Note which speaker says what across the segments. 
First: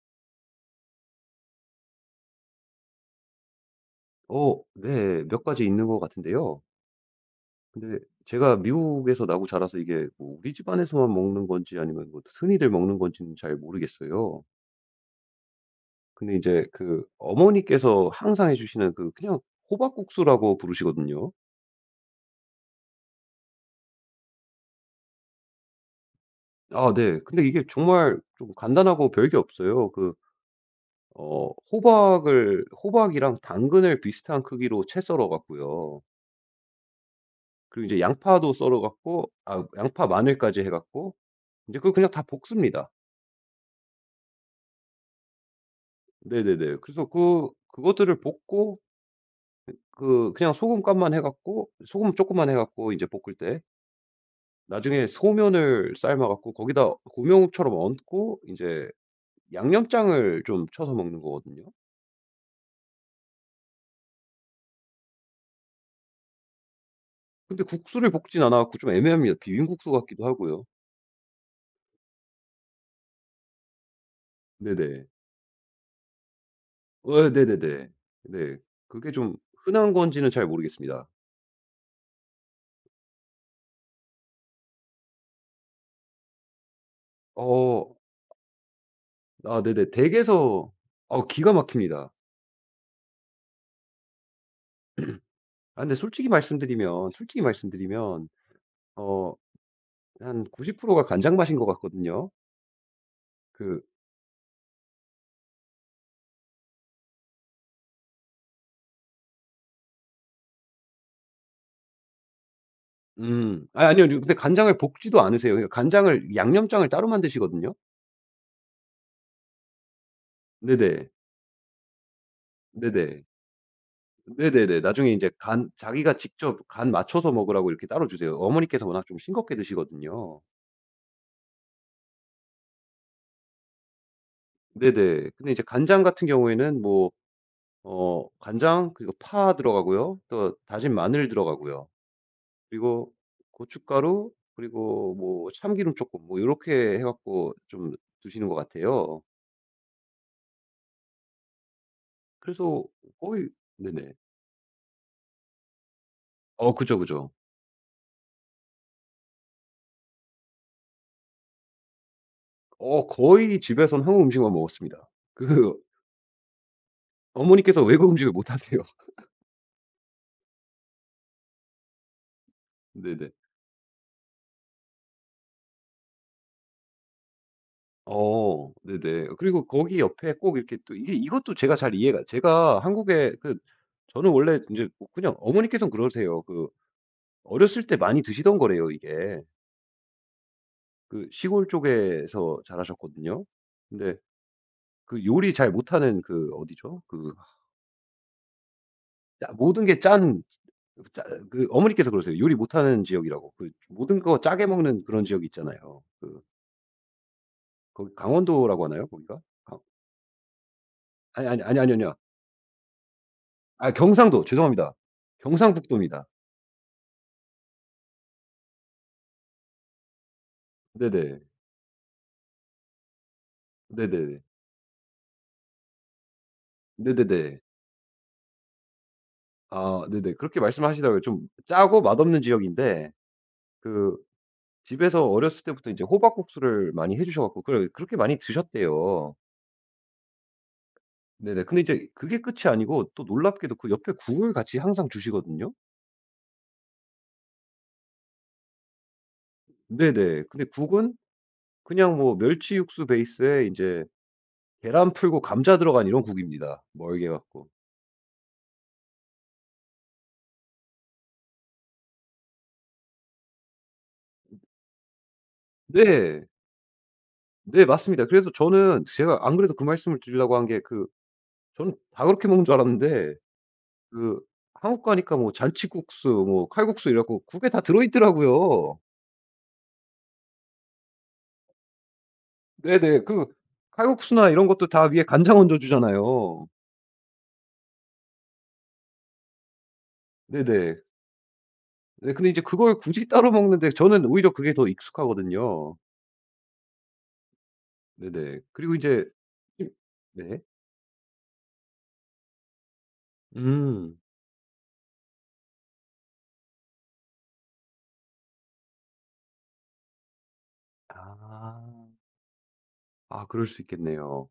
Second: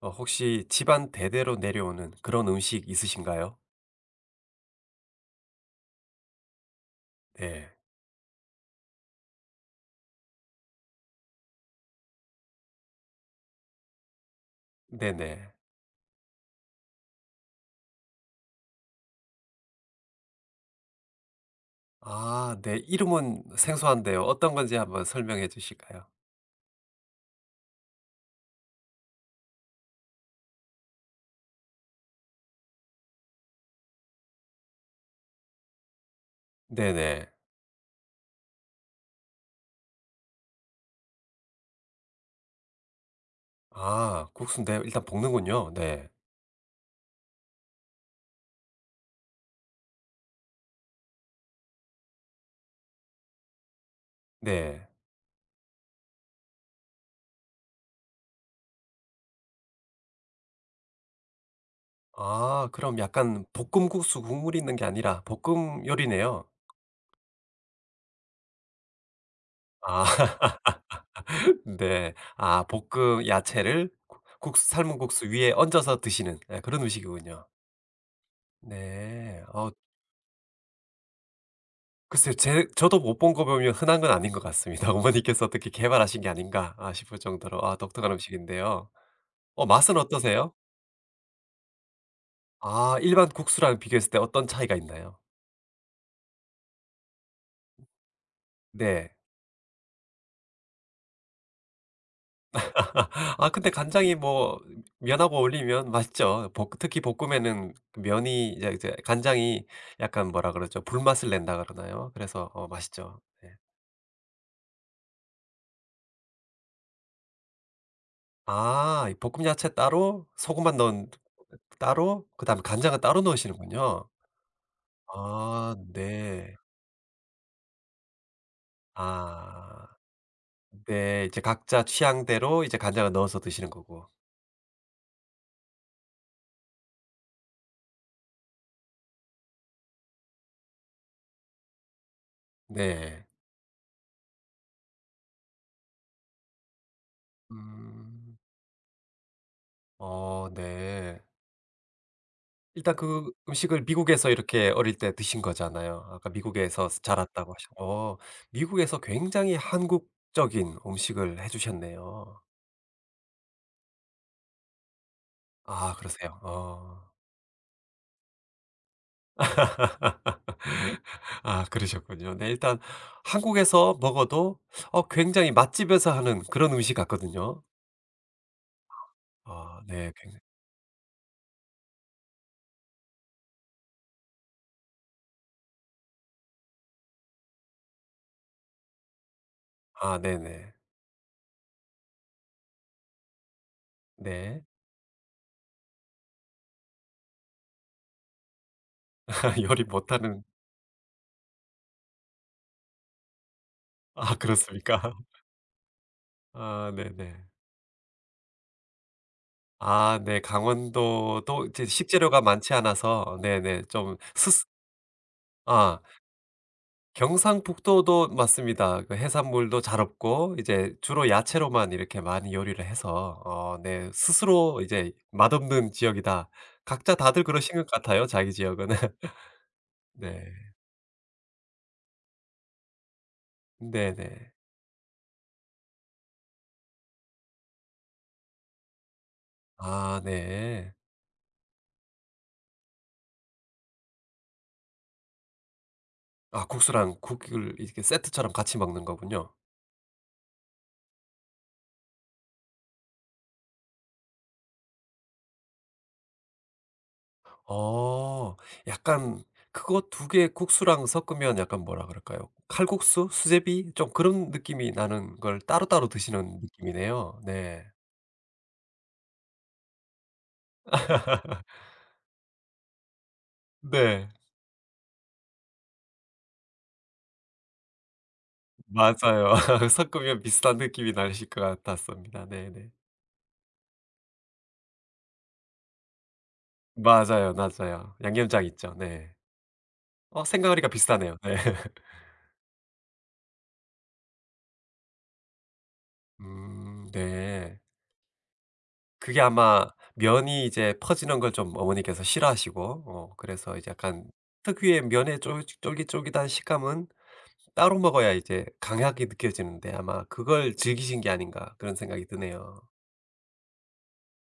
Speaker 1: 혹시 집안 대대로 내려오는 그런 음식 있으신가요?
Speaker 2: 어 네. 몇 가지 있는 것 같은데요.
Speaker 1: 네.
Speaker 2: 근데 제가 미국에서 나고 자라서 이게 뭐 우리 집안에서만 먹는 건지 아니면 뭐 흔히들 먹는 건지는 잘 모르겠어요.
Speaker 1: 네네.
Speaker 2: 근데 이제 그 어머니께서 항상 해 주시는 그 그냥 호박국수라고 부르시거든요.
Speaker 1: 아 네. 이름은 생소한데요. 어떤 건지 한번 설명해 주실까요?
Speaker 2: 아 네. 근데 이게 정말 좀 간단하고 별게 없어요. 그 어 호박을 호박이랑 당근을 비슷한 크기로 채 썰어 갖고요.
Speaker 1: 네네.
Speaker 2: 그리고 이제 양파도 썰어 갖고 아 양파 마늘까지 해 갖고 이제 그걸 그냥 다 볶습니다.
Speaker 1: 아 국수인데 일단 볶는군요. 네.
Speaker 2: 네네네. 그래서 그 그것들을 볶고 그 그냥 소금간만 해 갖고 소금 조금만 해 갖고 인제 볶을 때
Speaker 1: 네.
Speaker 2: 나중에 소면을 삶아 갖고 거기다 고명처럼 얹고 인제 양념장을 좀 쳐서 먹는 거거든요.
Speaker 1: 아 그럼 약간 볶음국수 국물이 있는 게 아니라 볶음 요리네요.
Speaker 2: 근데 국수를 볶진 않아 갖고 좀 애매합니다. 비빔국수
Speaker 1: 아
Speaker 2: 같기도 하고요.
Speaker 1: 네. 아 볶음 야채를 국 국수 삶은
Speaker 2: 네네.
Speaker 1: 국수 위에 얹어서 드시는 네, 그런
Speaker 2: 어
Speaker 1: 음식이군요.
Speaker 2: 네네네. 네. 그게 좀
Speaker 1: 네.
Speaker 2: 흔한 건지는 잘 모르겠습니다.
Speaker 1: 글쎄요. 제 저도 못 본 거 보면 흔한 건 아닌 것 같습니다. 어머니께서 어떻게 개발하신 게 아닌가 아 싶을 정도로 아
Speaker 2: 어
Speaker 1: 독특한 음식인데요.
Speaker 2: 아
Speaker 1: 어
Speaker 2: 네네.
Speaker 1: 맛은 어떠세요?
Speaker 2: 댁에서 어 기가 막힙니다.
Speaker 1: 아 일반 국수랑 비교했을 때 어떤 차이가 있나요?
Speaker 2: 아 근데 솔직히 말씀드리면 솔직히 말씀드리면
Speaker 1: 네.
Speaker 2: 어 한 90%가 간장 맛인 것 같거든요.
Speaker 1: 아 근데
Speaker 2: 그
Speaker 1: 간장이 뭐 면하고 어울리면 맛있죠. 볶 특히 볶음에는 그 면이 이제 간장이 약간 뭐라 그러죠? 불맛을 낸다 그러나요? 그래서 어 맛있죠. 네.
Speaker 2: 아 아니요. 근데 간장을 볶지도 않으세요. 그러니까 간장을 양념장을 따로 만드시거든요.
Speaker 1: 아 이 볶음 야채 따로 소금만
Speaker 2: 네네.
Speaker 1: 넣은 따로, 그다음에 간장은 따로
Speaker 2: 네네.
Speaker 1: 넣으시는군요.
Speaker 2: 네네네. 나중에 인제 간
Speaker 1: 아
Speaker 2: 자기가
Speaker 1: 네.
Speaker 2: 직접 간 맞춰서 먹으라고 이렇게 따로 주세요. 어머니께서 워낙 좀 싱겁게
Speaker 1: 아
Speaker 2: 드시거든요.
Speaker 1: 네. 이제 각자 취향대로 이제 간장을 넣어서 드시는 거고.
Speaker 2: 네네. 근데 이제 간장 같은 경우에는 뭐 어 간장 그리고 파 들어가고요. 또 다진 마늘 들어가고요. 그리고
Speaker 1: 네.
Speaker 2: 고춧가루 그리고 뭐 참기름 쪼끔 뭐 요렇게 해 갖고 좀 드
Speaker 1: 음.
Speaker 2: 시는 것 같아요.
Speaker 1: 어 네.
Speaker 2: 그래서
Speaker 1: 일단 그
Speaker 2: 거의
Speaker 1: 음식을
Speaker 2: 네네.
Speaker 1: 미국에서 이렇게 어릴 때 드신 거잖아요. 아까
Speaker 2: 어
Speaker 1: 미국에서
Speaker 2: 그죠, 그죠.
Speaker 1: 자랐다고 하셨 어 미국에서 굉장히 한국적인 음식을 해 주셨네요.
Speaker 2: 어 거의 집에서는 한국 음식만 먹었습니다. 그
Speaker 1: 아 그러세요? 어.
Speaker 2: 어머니께서 외국 음식을 못 하세요.
Speaker 1: 아 그러셨군요. 네, 일단
Speaker 2: 네네.
Speaker 1: 한국에서 먹어도 어 굉장히 맛집에서 하는 그런 음식 같거든요.
Speaker 2: 어 네네. 그리고
Speaker 1: 아
Speaker 2: 거기
Speaker 1: 네.
Speaker 2: 옆에
Speaker 1: 굉장히
Speaker 2: 꼭 이렇게 또 이게 이것도 제가 잘 이해가 제가 한국에 그 저는 원래 인제 뭐 그냥 어머니께서는 그러세요. 그 어렸을 때 많이 드시던 거래요 이게.
Speaker 1: 아 네네.
Speaker 2: 그 시골 쪽에서 자라셨거든요. 근데
Speaker 1: 네.
Speaker 2: 그 요리 잘 못하는 그 어디죠? 그 짜 모든
Speaker 1: 요리
Speaker 2: 게짠
Speaker 1: 못하는
Speaker 2: 그 짜 그 어머니께서 그러세요. 요리 못하는 지역이라고. 그 모든
Speaker 1: 아
Speaker 2: 거 짜게
Speaker 1: 그렇습니까?
Speaker 2: 먹는 그런 지역 있잖아요. 그
Speaker 1: 아 네네.
Speaker 2: 거기 강원도라고 하나요? 거기가? 강
Speaker 1: 아 네.
Speaker 2: 아니, 아니,
Speaker 1: 강원도도
Speaker 2: 아니,
Speaker 1: 이제
Speaker 2: 아니, 아니요.
Speaker 1: 식재료가 많지 않아서 네네
Speaker 2: 아
Speaker 1: 좀
Speaker 2: 경상도.
Speaker 1: 스스
Speaker 2: 죄송합니다.
Speaker 1: 아
Speaker 2: 경상북도입니다.
Speaker 1: 경상북도도 맞습니다. 그 해산물도 잘 없고 이제 주로
Speaker 2: 네네.
Speaker 1: 야채로만 이렇게 많이 요리를 해서 어 네
Speaker 2: 네네네.
Speaker 1: 스스로 이제 "맛없는 지역이다." 각자 다들
Speaker 2: 네네네.
Speaker 1: 그러신 것 같아요, 자기 지역은.
Speaker 2: 아 네네.
Speaker 1: 네.
Speaker 2: 그렇게 말씀하시더라고요. 좀 짜고 맛없는 지역인데 그
Speaker 1: 네네.
Speaker 2: 집에서 어렸을 때부터 인제 호박국수를 많이 해 주셔 갖고 그래 그렇게 많이 드셨대요.
Speaker 1: 아 네.
Speaker 2: 네네. 근데 이제 그게 끝이 아니고 또 놀랍게도 그 옆에 국을 같이 항상 주시거든요.
Speaker 1: 아 국수랑 국을 이렇게 세트처럼 같이 먹는 거군요.
Speaker 2: 네네. 근데 국은 그냥 뭐 멸치 육수 베이스에 이제 계란 풀고 감자 들어간 이런 국입니다, 멀게 갖고.
Speaker 1: 어 약간 그거 두 개 국수랑 섞으면 약간 뭐라 그럴까요? 칼국수? 수제비? 좀 그런 느낌이 나는 걸 따로따로
Speaker 2: 네.
Speaker 1: 드시는 느낌이네요.
Speaker 2: 네
Speaker 1: 네.
Speaker 2: 맞습니다. 그래서 저는 제가 안 그래도 그 말씀을 드리려고 한게 그 저는 다 그렇게 먹는 줄 알았는데
Speaker 1: 네.
Speaker 2: 그 한국 가니까 뭐 잔치국수 뭐 칼국수 이래 갖고 국에 다 들어 있더라고요.
Speaker 1: 맞아요. 섞으면 비슷한 느낌이 나실 것 같았습니다. 네네.
Speaker 2: 네네. 그 칼국수나 이런 것도 다 위에 간장 얹어 주잖아요.
Speaker 1: 맞아요, 맞아요. 양념장 있죠. 네. 어 생각하니까
Speaker 2: 네네.
Speaker 1: 비슷하네요. 네.
Speaker 2: 네 근데 이제 그걸 굳이 따로 먹는데 저는 오히려 그게 더 익숙하거든요.
Speaker 1: 네.
Speaker 2: 네네. 그리고 이제
Speaker 1: 그게
Speaker 2: 이
Speaker 1: 아마
Speaker 2: 네.
Speaker 1: 면이 이제 퍼지는 걸 좀 어머니께서 싫어하시고 어 그래서 이제
Speaker 2: 음.
Speaker 1: 약간 특유의 면의 쫄 쫄깃쫄깃한 식감은 따로 먹어야 이제 강하게 느껴지는데 아마 그걸 즐기신 게 아닌가
Speaker 2: 아.
Speaker 1: 그런 생각이 드네요.
Speaker 2: 아 그럴 수 있겠네요.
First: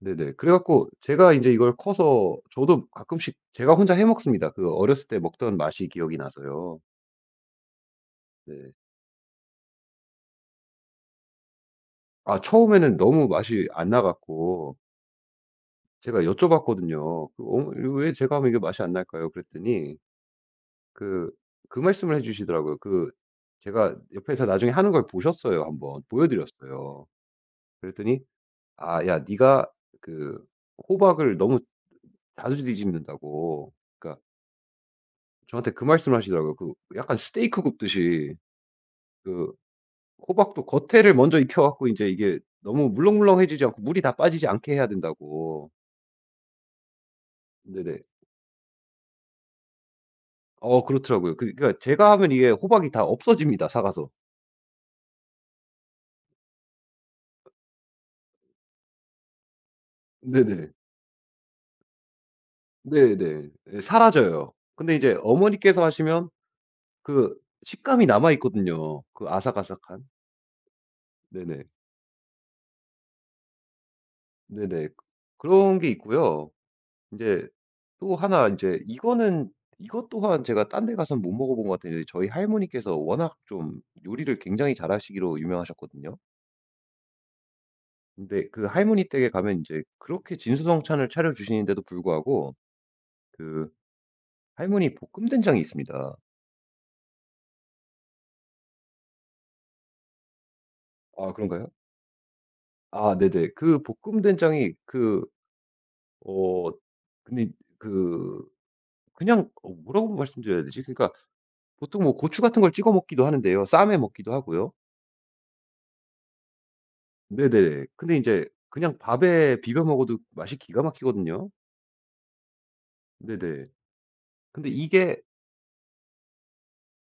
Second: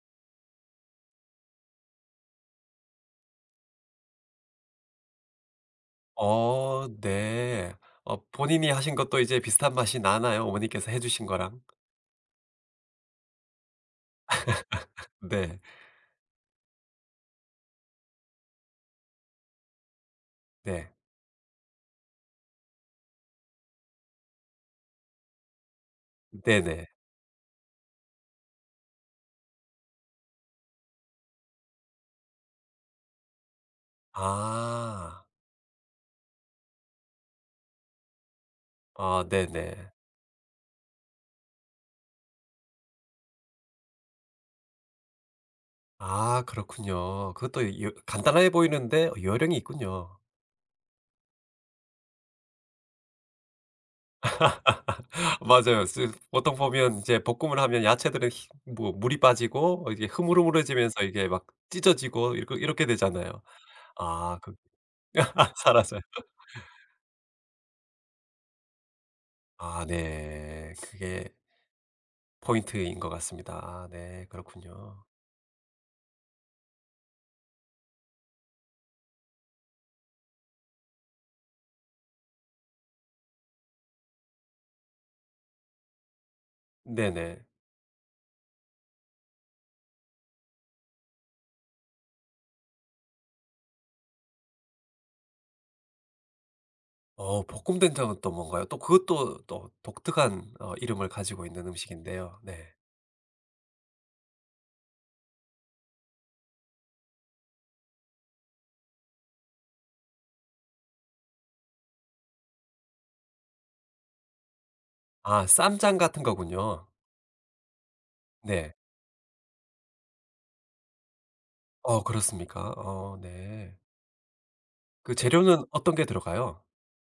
Speaker 2: 네네. 그래 갖고 제가 이제 이걸 커서 저도 가끔씩 제가 혼자 해 먹습니다. 그 어렸을 때 먹던 맛이 기억이 나서요.
Speaker 1: 어 네. 어 본인이
Speaker 2: 네.
Speaker 1: 하신 것도 이제 비슷한 맛이 나나요? 어머니께서 해 주신 거랑?
Speaker 2: 아 처음에는 너무 맛이 안 나 갖고
Speaker 1: 네.
Speaker 2: 제가 여쭤봤거든요. 그 "어 왜 제가 하면 이게 맛이 안 날까요?" 그랬더니
Speaker 1: 네.
Speaker 2: 그, 그 말씀을 해 주시더라고요. 그 제가 옆에서 나중에 하는 걸 보셨어요, 한번. 보여
Speaker 1: 네네.
Speaker 2: 드렸어요. 그랬더니 "아 야 네가 그 호박을 너무 자주 뒤집는다고." 그러니까
Speaker 1: 아.
Speaker 2: 저한테 그 말씀을 하시더라고요. 그 약간 스테이크 굽듯이
Speaker 1: 아
Speaker 2: 그
Speaker 1: 네네.
Speaker 2: 호박도 겉에를 먼저 익혀 갖고 이제 이게 너무 물렁물렁해지지 않고 물이 다 빠지지 않게 해야 된다고.
Speaker 1: 아 그렇군요. 그것도 여
Speaker 2: 네네.
Speaker 1: 간단해 보이는데 어, 요령이 있군요.
Speaker 2: 어 그렇더라고요. 그 그러니까 제가 하면 이게 호박이 다 없어집니다, 삭아서.
Speaker 1: 맞아요. 쓰- 보통 보면 이제 볶음을 하면 야채들은 희 뭐 물이 빠지고 어 이게
Speaker 2: 네네.
Speaker 1: 흐물흐물해지면서 이게 막 찢어지고 이렇게 이렇게 되잖아요.
Speaker 2: 네네. 예
Speaker 1: 아
Speaker 2: 사라져요.
Speaker 1: 그
Speaker 2: 근데 이제 어머니께서
Speaker 1: 사라져요.
Speaker 2: 하시면 그 식감이 남아 있거든요, 그
Speaker 1: 아
Speaker 2: 아삭아삭한.
Speaker 1: 네. 그게
Speaker 2: 네네.
Speaker 1: 포인트인 것 같습니다. 아 네.
Speaker 2: 네네.
Speaker 1: 그렇군요.
Speaker 2: 그런 게 있고요. 이제 또 하나 이제 이거는 이것 또한 제가 딴데 가서는 못 먹어 본 것 같은데 저희 할머니께서 워낙 좀 요리를 굉장히 잘하시기로 유명하셨거든요.
Speaker 1: 네네.
Speaker 2: 근데 그 할머니 댁에 가면 이제 그렇게 진수성찬을 차려 주시는데도 불구하고 그 할머니 볶음 된장이 있습니다.
Speaker 1: 어 볶음 된장은 또 뭔가요? 또 그것도 또 독특한 어 이름을
Speaker 2: 아
Speaker 1: 가지고 있는
Speaker 2: 그런가요?
Speaker 1: 음식인데요. 네.
Speaker 2: 아 네네. 그 볶음 된장이 그 어 근데 그 그냥 어 뭐라고 말씀드려야 되지? 그러니까 보통 뭐 고추 같은 걸 찍어 먹기도 하는데요. 쌈에 먹기도 하고요.
Speaker 1: 아 쌈장 같은 거군요.
Speaker 2: 네네. 근데 인제
Speaker 1: 네.
Speaker 2: 그냥 밥에 비벼 먹어도 맛이 기가 막히거든요.
Speaker 1: 어 그렇습니까? 어
Speaker 2: 네네.
Speaker 1: 네.
Speaker 2: 근데
Speaker 1: 그
Speaker 2: 이게
Speaker 1: 재료는 어떤 게 들어가요?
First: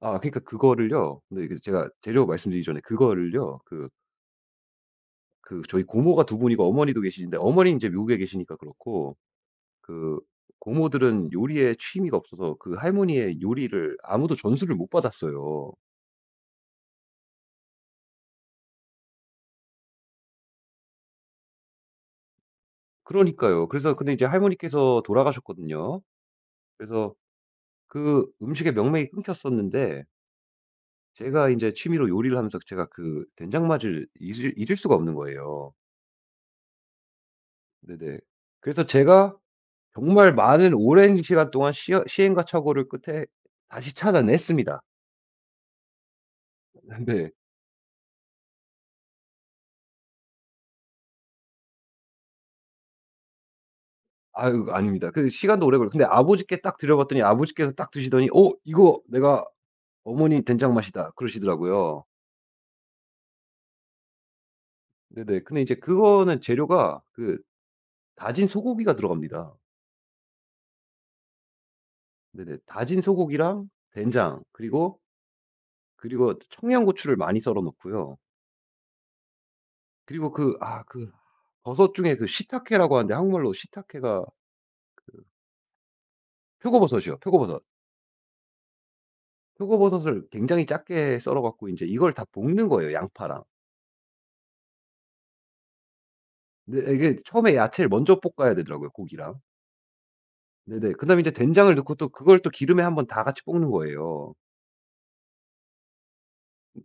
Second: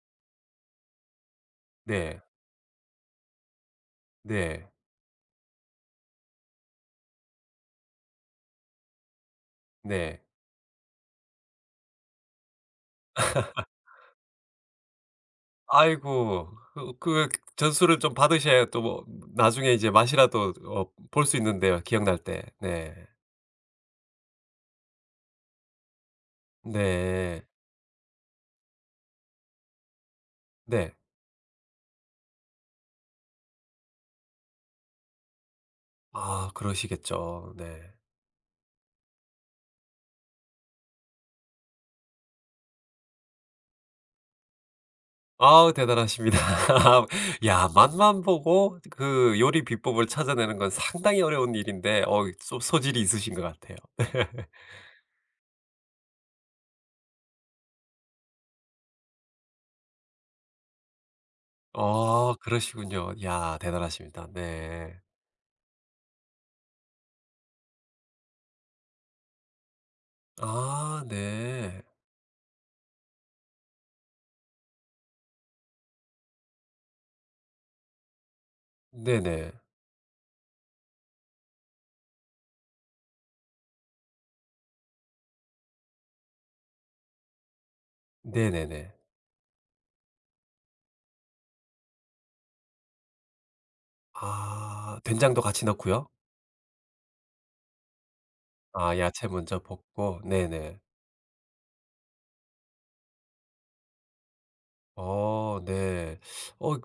Speaker 2: 아 그러니까 그거를요 근데 이게 제가
Speaker 1: 네.
Speaker 2: 재료 말씀드리기 전에 그거를요 그
Speaker 1: 네.
Speaker 2: 그 저희 고모가 두 분이고 어머니도 계시는데 어머니는 인제 미국에 계시니까 그렇고 그
Speaker 1: 네.
Speaker 2: 고모들은 요리에 취미가 없어서 그 할머니의 요리를 아무도 전수를 못 받았어요.
Speaker 1: 아이고. 그 전수를 좀 받으셔야 또 뭐 나중에 이제 맛이라도 어 볼 수 있는데요, 기억날 때. 네.
Speaker 2: 그러니까요. 그래서 근데 이제 할머니께서 돌아가셨거든요. 그래서
Speaker 1: 네.
Speaker 2: 그 음식의 명맥이 끊겼었는데
Speaker 1: 네.
Speaker 2: 제가 이제 취미로 요리를 하면서 제가 그 된장 맛을 잊을 수가 없는 거예요.
Speaker 1: 아 그러시겠죠. 네.
Speaker 2: 네네. 그래서 제가 정말 많은 오랜 시간 동안 시 시행과 착오를 끝에 다시 찾아냈습니다.
Speaker 1: 아우 대단하십니다.
Speaker 2: 네.
Speaker 1: 야 맛만 보고 그 요리 비법을 찾아내는 건 상당히 어려운 일인데 어 소 소질이 있으신 것 같아요.
Speaker 2: 아유 아닙니다. 그 시간도 오래 걸려 근데 아버지께 딱 드려봤더니 아버지께서 딱 드시더니 "어 이거 내가 어머니 된장 맛이다." 그러시더라고요.
Speaker 1: 어 그러시군요. 야 대단하십니다. 네.
Speaker 2: 네네. 근데 이제 그거는 재료가 그 다진 소고기가 들어갑니다.
Speaker 1: 아 네.
Speaker 2: 네네. 다진 소고기랑 된장 그리고, 그리고 청양고추를 많이 썰어 놓고요
Speaker 1: 네네.
Speaker 2: 그리고 그 아 그 버섯 중에 그 시타케라고 하는데 한국말로 시타케가 표고버섯이요. 표고버섯.
Speaker 1: 네네네.
Speaker 2: 표고버섯을 굉장히 작게 썰어 갖고 이제 이걸 다 볶는 거예요, 양파랑.
Speaker 1: 아 된장도 같이 넣고요.
Speaker 2: 근데 이게 처음에 야채를 먼저 볶아야 되더라고요,
Speaker 1: 아 야채
Speaker 2: 고기랑.
Speaker 1: 먼저 볶고 네네.
Speaker 2: 네네. 그다음에 이제 된장을 넣고 또 그걸 또 기름에 한번 다 같이 볶는 거예요.
Speaker 1: 어 네. 어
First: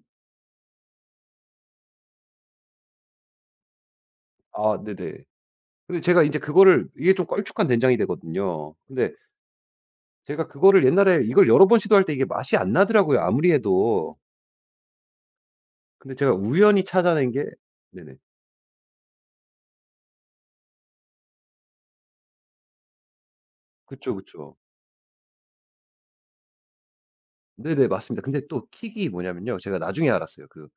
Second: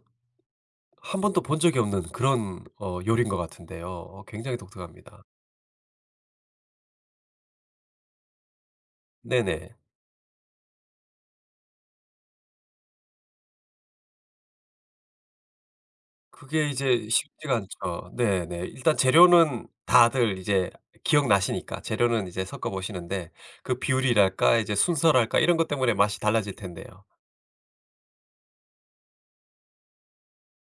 Speaker 1: 한 번도 본 적이 없는 그런 어 요리인 것 같은데요. 어 굉장히
Speaker 2: 아 네네.
Speaker 1: 독특합니다.
Speaker 2: 근데 제가 이제 그거를 이게 좀 걸쭉한 된장이 되거든요. 근데
Speaker 1: 네네.
Speaker 2: 제가 그거를 옛날에 이걸 여러 번 시도할 때 이게 맛이 안 나더라고요, 아무리 해도. 근데 제가
Speaker 1: 그게
Speaker 2: 우연히
Speaker 1: 이제
Speaker 2: 찾아낸 게
Speaker 1: 쉽지가 않죠.
Speaker 2: 네네.
Speaker 1: 네네. 일단 재료는 다들 이제 기억나시니까 재료는 이제 섞어 보시는데 그
Speaker 2: 그쵸, 그쵸.
Speaker 1: 비율이랄까 이제 순서랄까 이런 것 때문에 맛이 달라질 텐데요.
Speaker 2: 네네 맞습니다. 근데 또 킥이 뭐냐면요. 제가 나중에 알았어요. 그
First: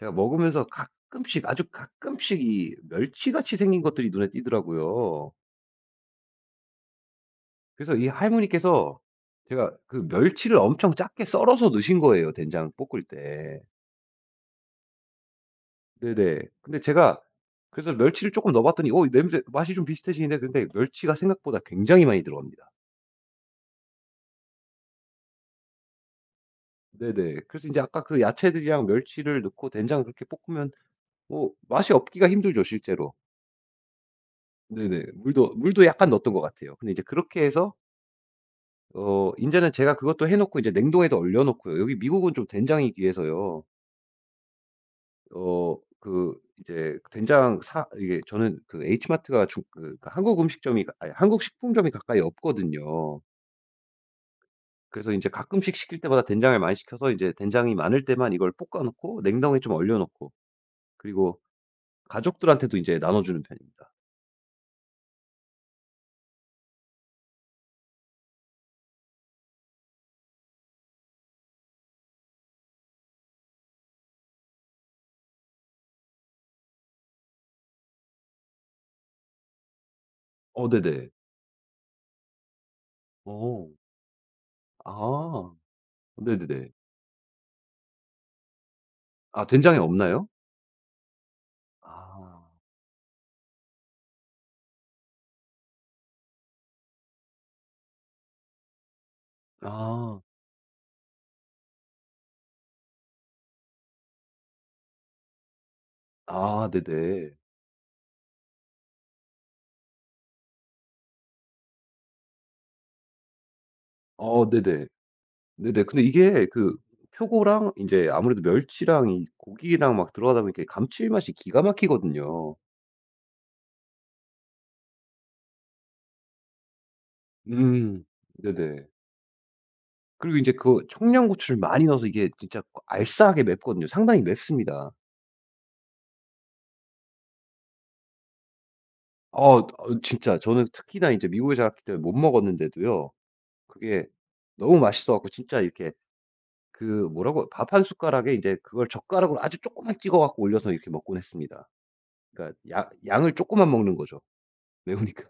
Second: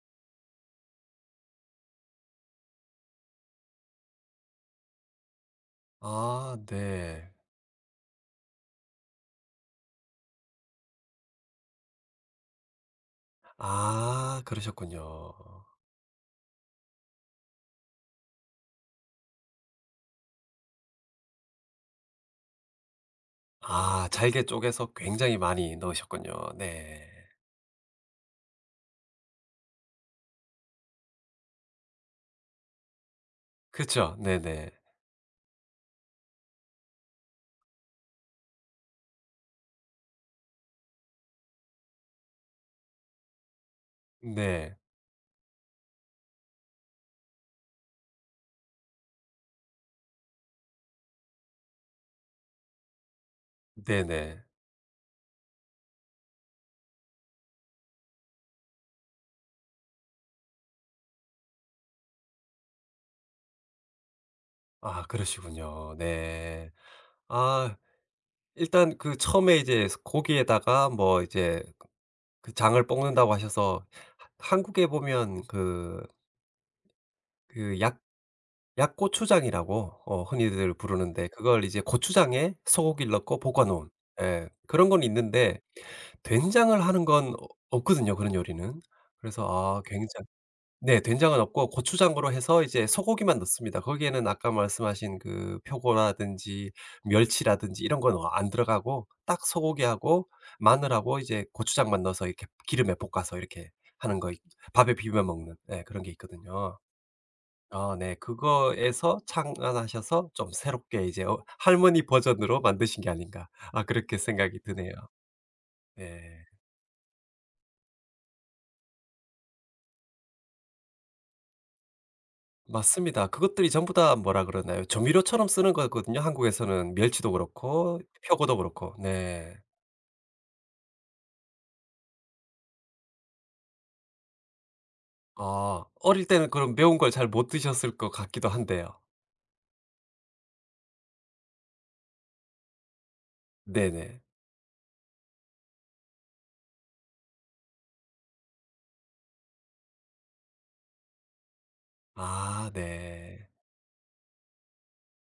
Speaker 2: 제가 먹으면서 가끔씩 아주 가끔씩 이 멸치같이 생긴 것들이 눈에 띄더라고요.
Speaker 1: 아 네.
Speaker 2: 그래서 이 할머니께서 제가 그 멸치를 엄청 작게 썰어서 넣으신 거예요, 된장 볶을 때.
Speaker 1: 아 그러셨군요.
Speaker 2: 네네. 근데 제가 그래서 멸치를 조금 넣어 봤더니 오 냄새 맛이 좀 비슷해지는데 근데 멸치가 생각보다 굉장히 많이 들어갑니다.
Speaker 1: 아 잘게 쪼개서 굉장히 많이 넣으셨군요. 네.
Speaker 2: 네네. 그래서 이제 아까 그 야채들이랑 멸치를 넣고 된장 그렇게 볶으면 뭐 맛이 없기가 힘들죠, 실제로.
Speaker 1: 그쵸. 네네.
Speaker 2: 네네. 물도 약간 넣었던 것 같아요. 근데 이제 그렇게 해서 어 인제는 제가 그것도 해 놓고 이제 냉동에도 얼려 놓고요. 여기 미국은 좀 된장이 귀해서요.
Speaker 1: 네.
Speaker 2: 어 그 이제 된장 사 이게 저는 그 H마트가 중그 그러니까 한국 음식점이 아니 한국 식품점이 가까이 없거든요.
Speaker 1: 네네.
Speaker 2: 그래서 인제 가끔씩 시킬 때마다 된장을 많이 시켜서 이제 된장이 많을 때만 이걸 볶아 놓고 냉동에 좀 얼려 놓고 그리고 가족들한테도 인제 나눠 주는 편입니다.
Speaker 1: 아 그러시군요. 네. 아 일단 그 처음에 이제 스 고기에다가 뭐 이제 그 장을 볶는다고 하셔서 하 한국에 보면 그 그 약 약고추장이라고 어
Speaker 2: 어
Speaker 1: 흔히들
Speaker 2: 네네.
Speaker 1: 부르는데 그걸 이제 고추장에 소고기를 넣고 볶아
Speaker 2: 어.
Speaker 1: 놓은 예 그런 건
Speaker 2: 아.
Speaker 1: 있는데
Speaker 2: 네네네.
Speaker 1: 된장을 하는 건 없 없거든요, 그런 요리는. 그래서
Speaker 2: 아 된장이
Speaker 1: 아 굉장히
Speaker 2: 없나요?
Speaker 1: 네. 된장은 없고 고추장으로
Speaker 2: 아.
Speaker 1: 해서 이제 소고기만 넣습니다. 거기에는 아까 말씀하신 그 표고라든지 멸치라든지 이런 건 안 들어가고 딱
Speaker 2: 아.
Speaker 1: 소고기하고 마늘하고 이제 고추장만 넣어서 이렇게 기름에 볶아서 이렇게 하는 거 밥에 비벼 먹는 예 그런 게
Speaker 2: 아
Speaker 1: 있거든요.
Speaker 2: 네네.
Speaker 1: 아 네. 그거에서 창안하셔서 좀 새롭게 이제 어 할머니 버전으로 만드신 게 아닌가. 아 그렇게
Speaker 2: 어
Speaker 1: 생각이
Speaker 2: 네네.
Speaker 1: 드네요.
Speaker 2: 네네. 근데 이게
Speaker 1: 네.
Speaker 2: 그 표고랑 이제 아무래도 멸치랑 이 고기랑 막 들어가다 보니까 감칠맛이 기가 막히거든요.
Speaker 1: 맞습니다. 그것들이 전부 다 뭐라 그러나요? 조미료처럼 쓰는 거거든요. 한국에서는 멸치도 그렇고
Speaker 2: 음.
Speaker 1: 표고도
Speaker 2: 네네.
Speaker 1: 그렇고. 네.
Speaker 2: 그리고 이제 그 청양고추를 많이 넣어서 이게 진짜 그 알싸하게 맵거든요. 상당히 맵습니다.
Speaker 1: 아 어릴 때는 그럼 매운 걸 잘 못 드셨을 것 같기도 한데요.
Speaker 2: 어 어 진짜 저는 특히나 이제 미국에 자랐기 때문에 못 먹었는데도요. 그게
Speaker 1: 네네.
Speaker 2: 너무 맛있어 갖고 진짜 이렇게 그 뭐라고 밥 한 숟가락에 이제 그걸 젓가락으로 아주 조금만 찍어 갖고 올려서 이렇게 먹곤 했습니다. 그러니까
Speaker 1: 아
Speaker 2: 양 양을 조
Speaker 1: 네.
Speaker 2: 금만 먹는 거죠, 매우니까.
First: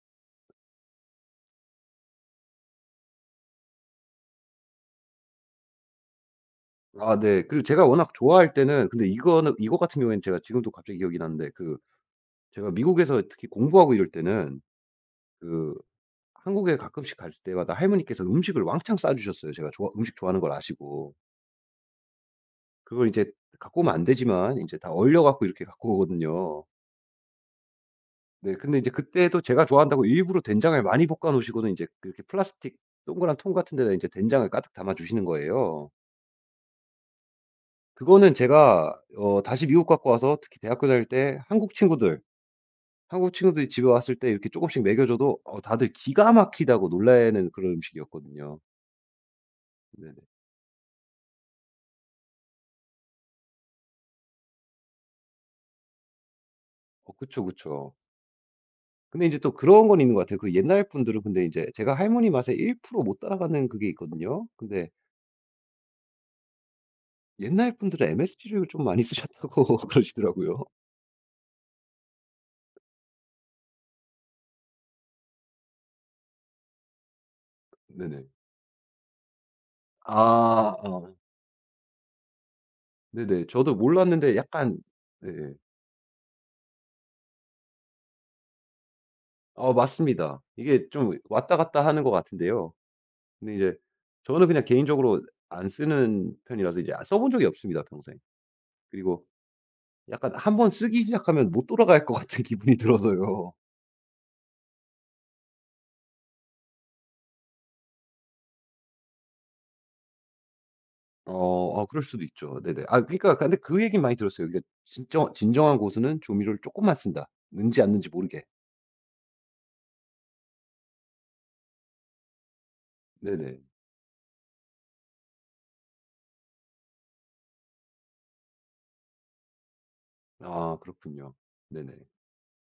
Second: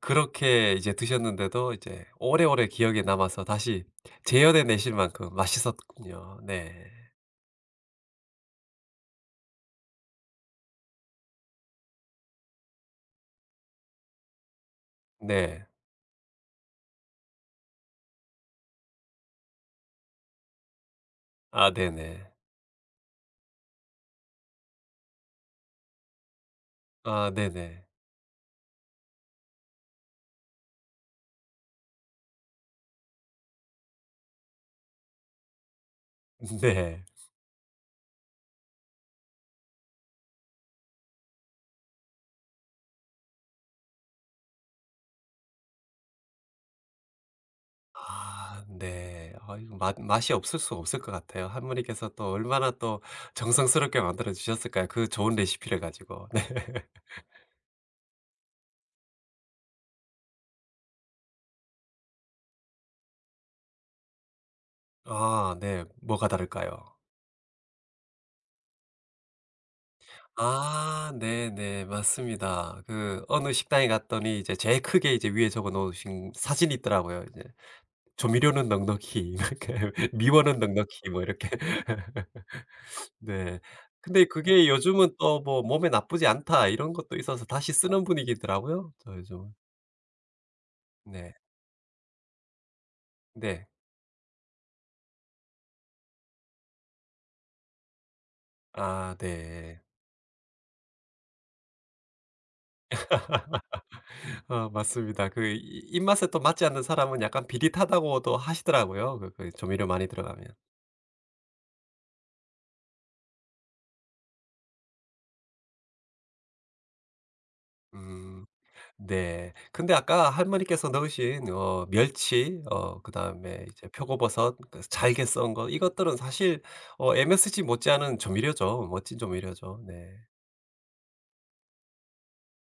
Speaker 1: 그렇게 이제 드셨는데도 이제 오래오래 기억에 남아서 다시 재현해 내실 만큼 맛있었군요. 네.
Speaker 2: 아 네. 그리고 제가 워낙 좋아할 때는 근데 이거는 이거 같은 경우에는 제가 지금도 갑자기 기억이 나는데 그 제가 미국에서 특히 공부하고 이럴 때는
Speaker 1: 네.
Speaker 2: 그 한국에 가끔씩 갈 때마다 할머니께서 음식을 왕창 싸 주셨어요, 제가 좋아 음식 좋아하는 걸 아시고.
Speaker 1: 아 네네.
Speaker 2: 그걸 이제 갖고 오면 안 되지만 이제 다 얼려 갖고 이렇게 갖고 오거든요.
Speaker 1: 아 네네.
Speaker 2: 네. 근데 이제 그때도 제가 좋아한다고 일부러 된장을 많이 볶아 놓으시고는 이제 그렇게 플라스틱 동그란 통 같은 데다 이제 된장을 가득 담아 주시는 거예요.
Speaker 1: 네.
Speaker 2: 그거는 제가 어 다시 미국 갖고 와서 특히 대학교 다닐 때 한국 친구들이 집에 왔을 때 이렇게 조금씩 먹여 줘도 어 다들 기가 막히다고 놀라는 그런 음식이었거든요.
Speaker 1: 아 네. 아 이거 맛
Speaker 2: 네네.
Speaker 1: 맛이 없을 수가 없을 것 같아요. 할머니께서 또 얼마나 또 정성스럽게 만들어 주셨을까요? 그 좋은 레시피를 가지고. 네.
Speaker 2: 어 그쵸, 그쵸. 근데 이제 또 그런 건 있는 것 같아요. 그 옛날 분들은 근데 이제 제가 할머니 맛에 1%못 따라가는 그게 있거든요. 근데
Speaker 1: 아 네. 뭐가 다를까요?
Speaker 2: 옛날 분들은 MSG를 좀 많이 쓰셨다고 그러시더라고요.
Speaker 1: 아 네네. 맞습니다. 그 어느 식당에 갔더니 이제 제일 크게 이제 위에 적어 놓으신 사진이 있더라고요. 이제
Speaker 2: 네네.
Speaker 1: "조미료는 넉넉히." 이렇게 "미원은
Speaker 2: 아
Speaker 1: 넉넉히."
Speaker 2: 어.
Speaker 1: 뭐 이렇게.
Speaker 2: 네네.
Speaker 1: 네.
Speaker 2: 저도
Speaker 1: 근데
Speaker 2: 몰랐는데
Speaker 1: 그게
Speaker 2: 약간
Speaker 1: 요즘은
Speaker 2: 네.
Speaker 1: 또 뭐 "몸에 나쁘지 않다." 이런 것도 있어서 다시 쓰는 분위기더라고요, 저 요즘은.
Speaker 2: 어 맞습니다. 이게 좀
Speaker 1: 네.
Speaker 2: 왔다 갔다 하는 것 같은데요. 근데
Speaker 1: 네.
Speaker 2: 이제 저는 그냥 개인적으로 안 쓰는 편이라서 이제 써본 적이 없습니다, 평생.
Speaker 1: 아
Speaker 2: 그리고
Speaker 1: 네.
Speaker 2: 약간 한번 쓰기 시작하면 못 돌아갈 것 같은 기분이 들어서요.
Speaker 1: 어 맞습니다. 그 이 입맛에 또 맞지 않는 사람은 약간 비릿하다고도 하시더라고요, 그 그 조미료 많이 들어가면.
Speaker 2: 어 어, 그럴 수도 있죠. 네네. 아 그러니까 근데 그 얘기 많이 들었어요. 그러니까 "진정한 고수는 조미료를 조금만 쓴다. 는지 않 는지 모르게."
Speaker 1: 음 네. 근데 아까 할머니께서 넣으신 어 멸치 어
Speaker 2: 네네.
Speaker 1: 그다음에 이제 표고버섯 그 잘게 썬 거 이것들은 사실 어 MSG 못지않은 조미료죠. 멋진 조미료죠. 네.
Speaker 2: 아 그렇군요. 네네.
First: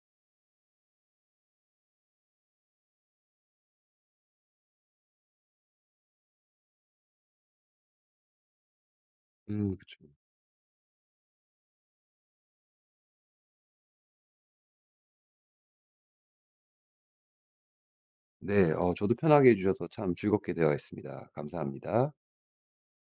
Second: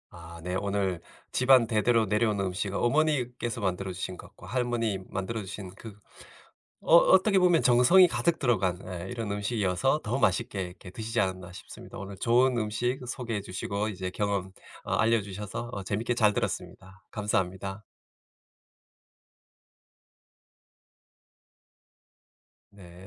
Speaker 1: 아 네. 오늘 집안 대대로 내려오는 음식 어머니께서 만들어 주신 것과 할머니 만들어 주신 그 어 어떻게 보면 정성이 가득 들어간 예 이런
Speaker 2: 그쵸.
Speaker 1: 음식이어서 더 맛있게 이렇게 드시지 않았나 싶습니다. 오늘 좋은 음식 소개해 주시고 이제 경험 어 알려 주셔서 어 재밌게 잘 들었습니다. 감사합니다.
Speaker 2: 네. 어 저도 편하게 해 주셔서 참 즐겁게 대화했습니다. 감사합니다.
Speaker 1: 네.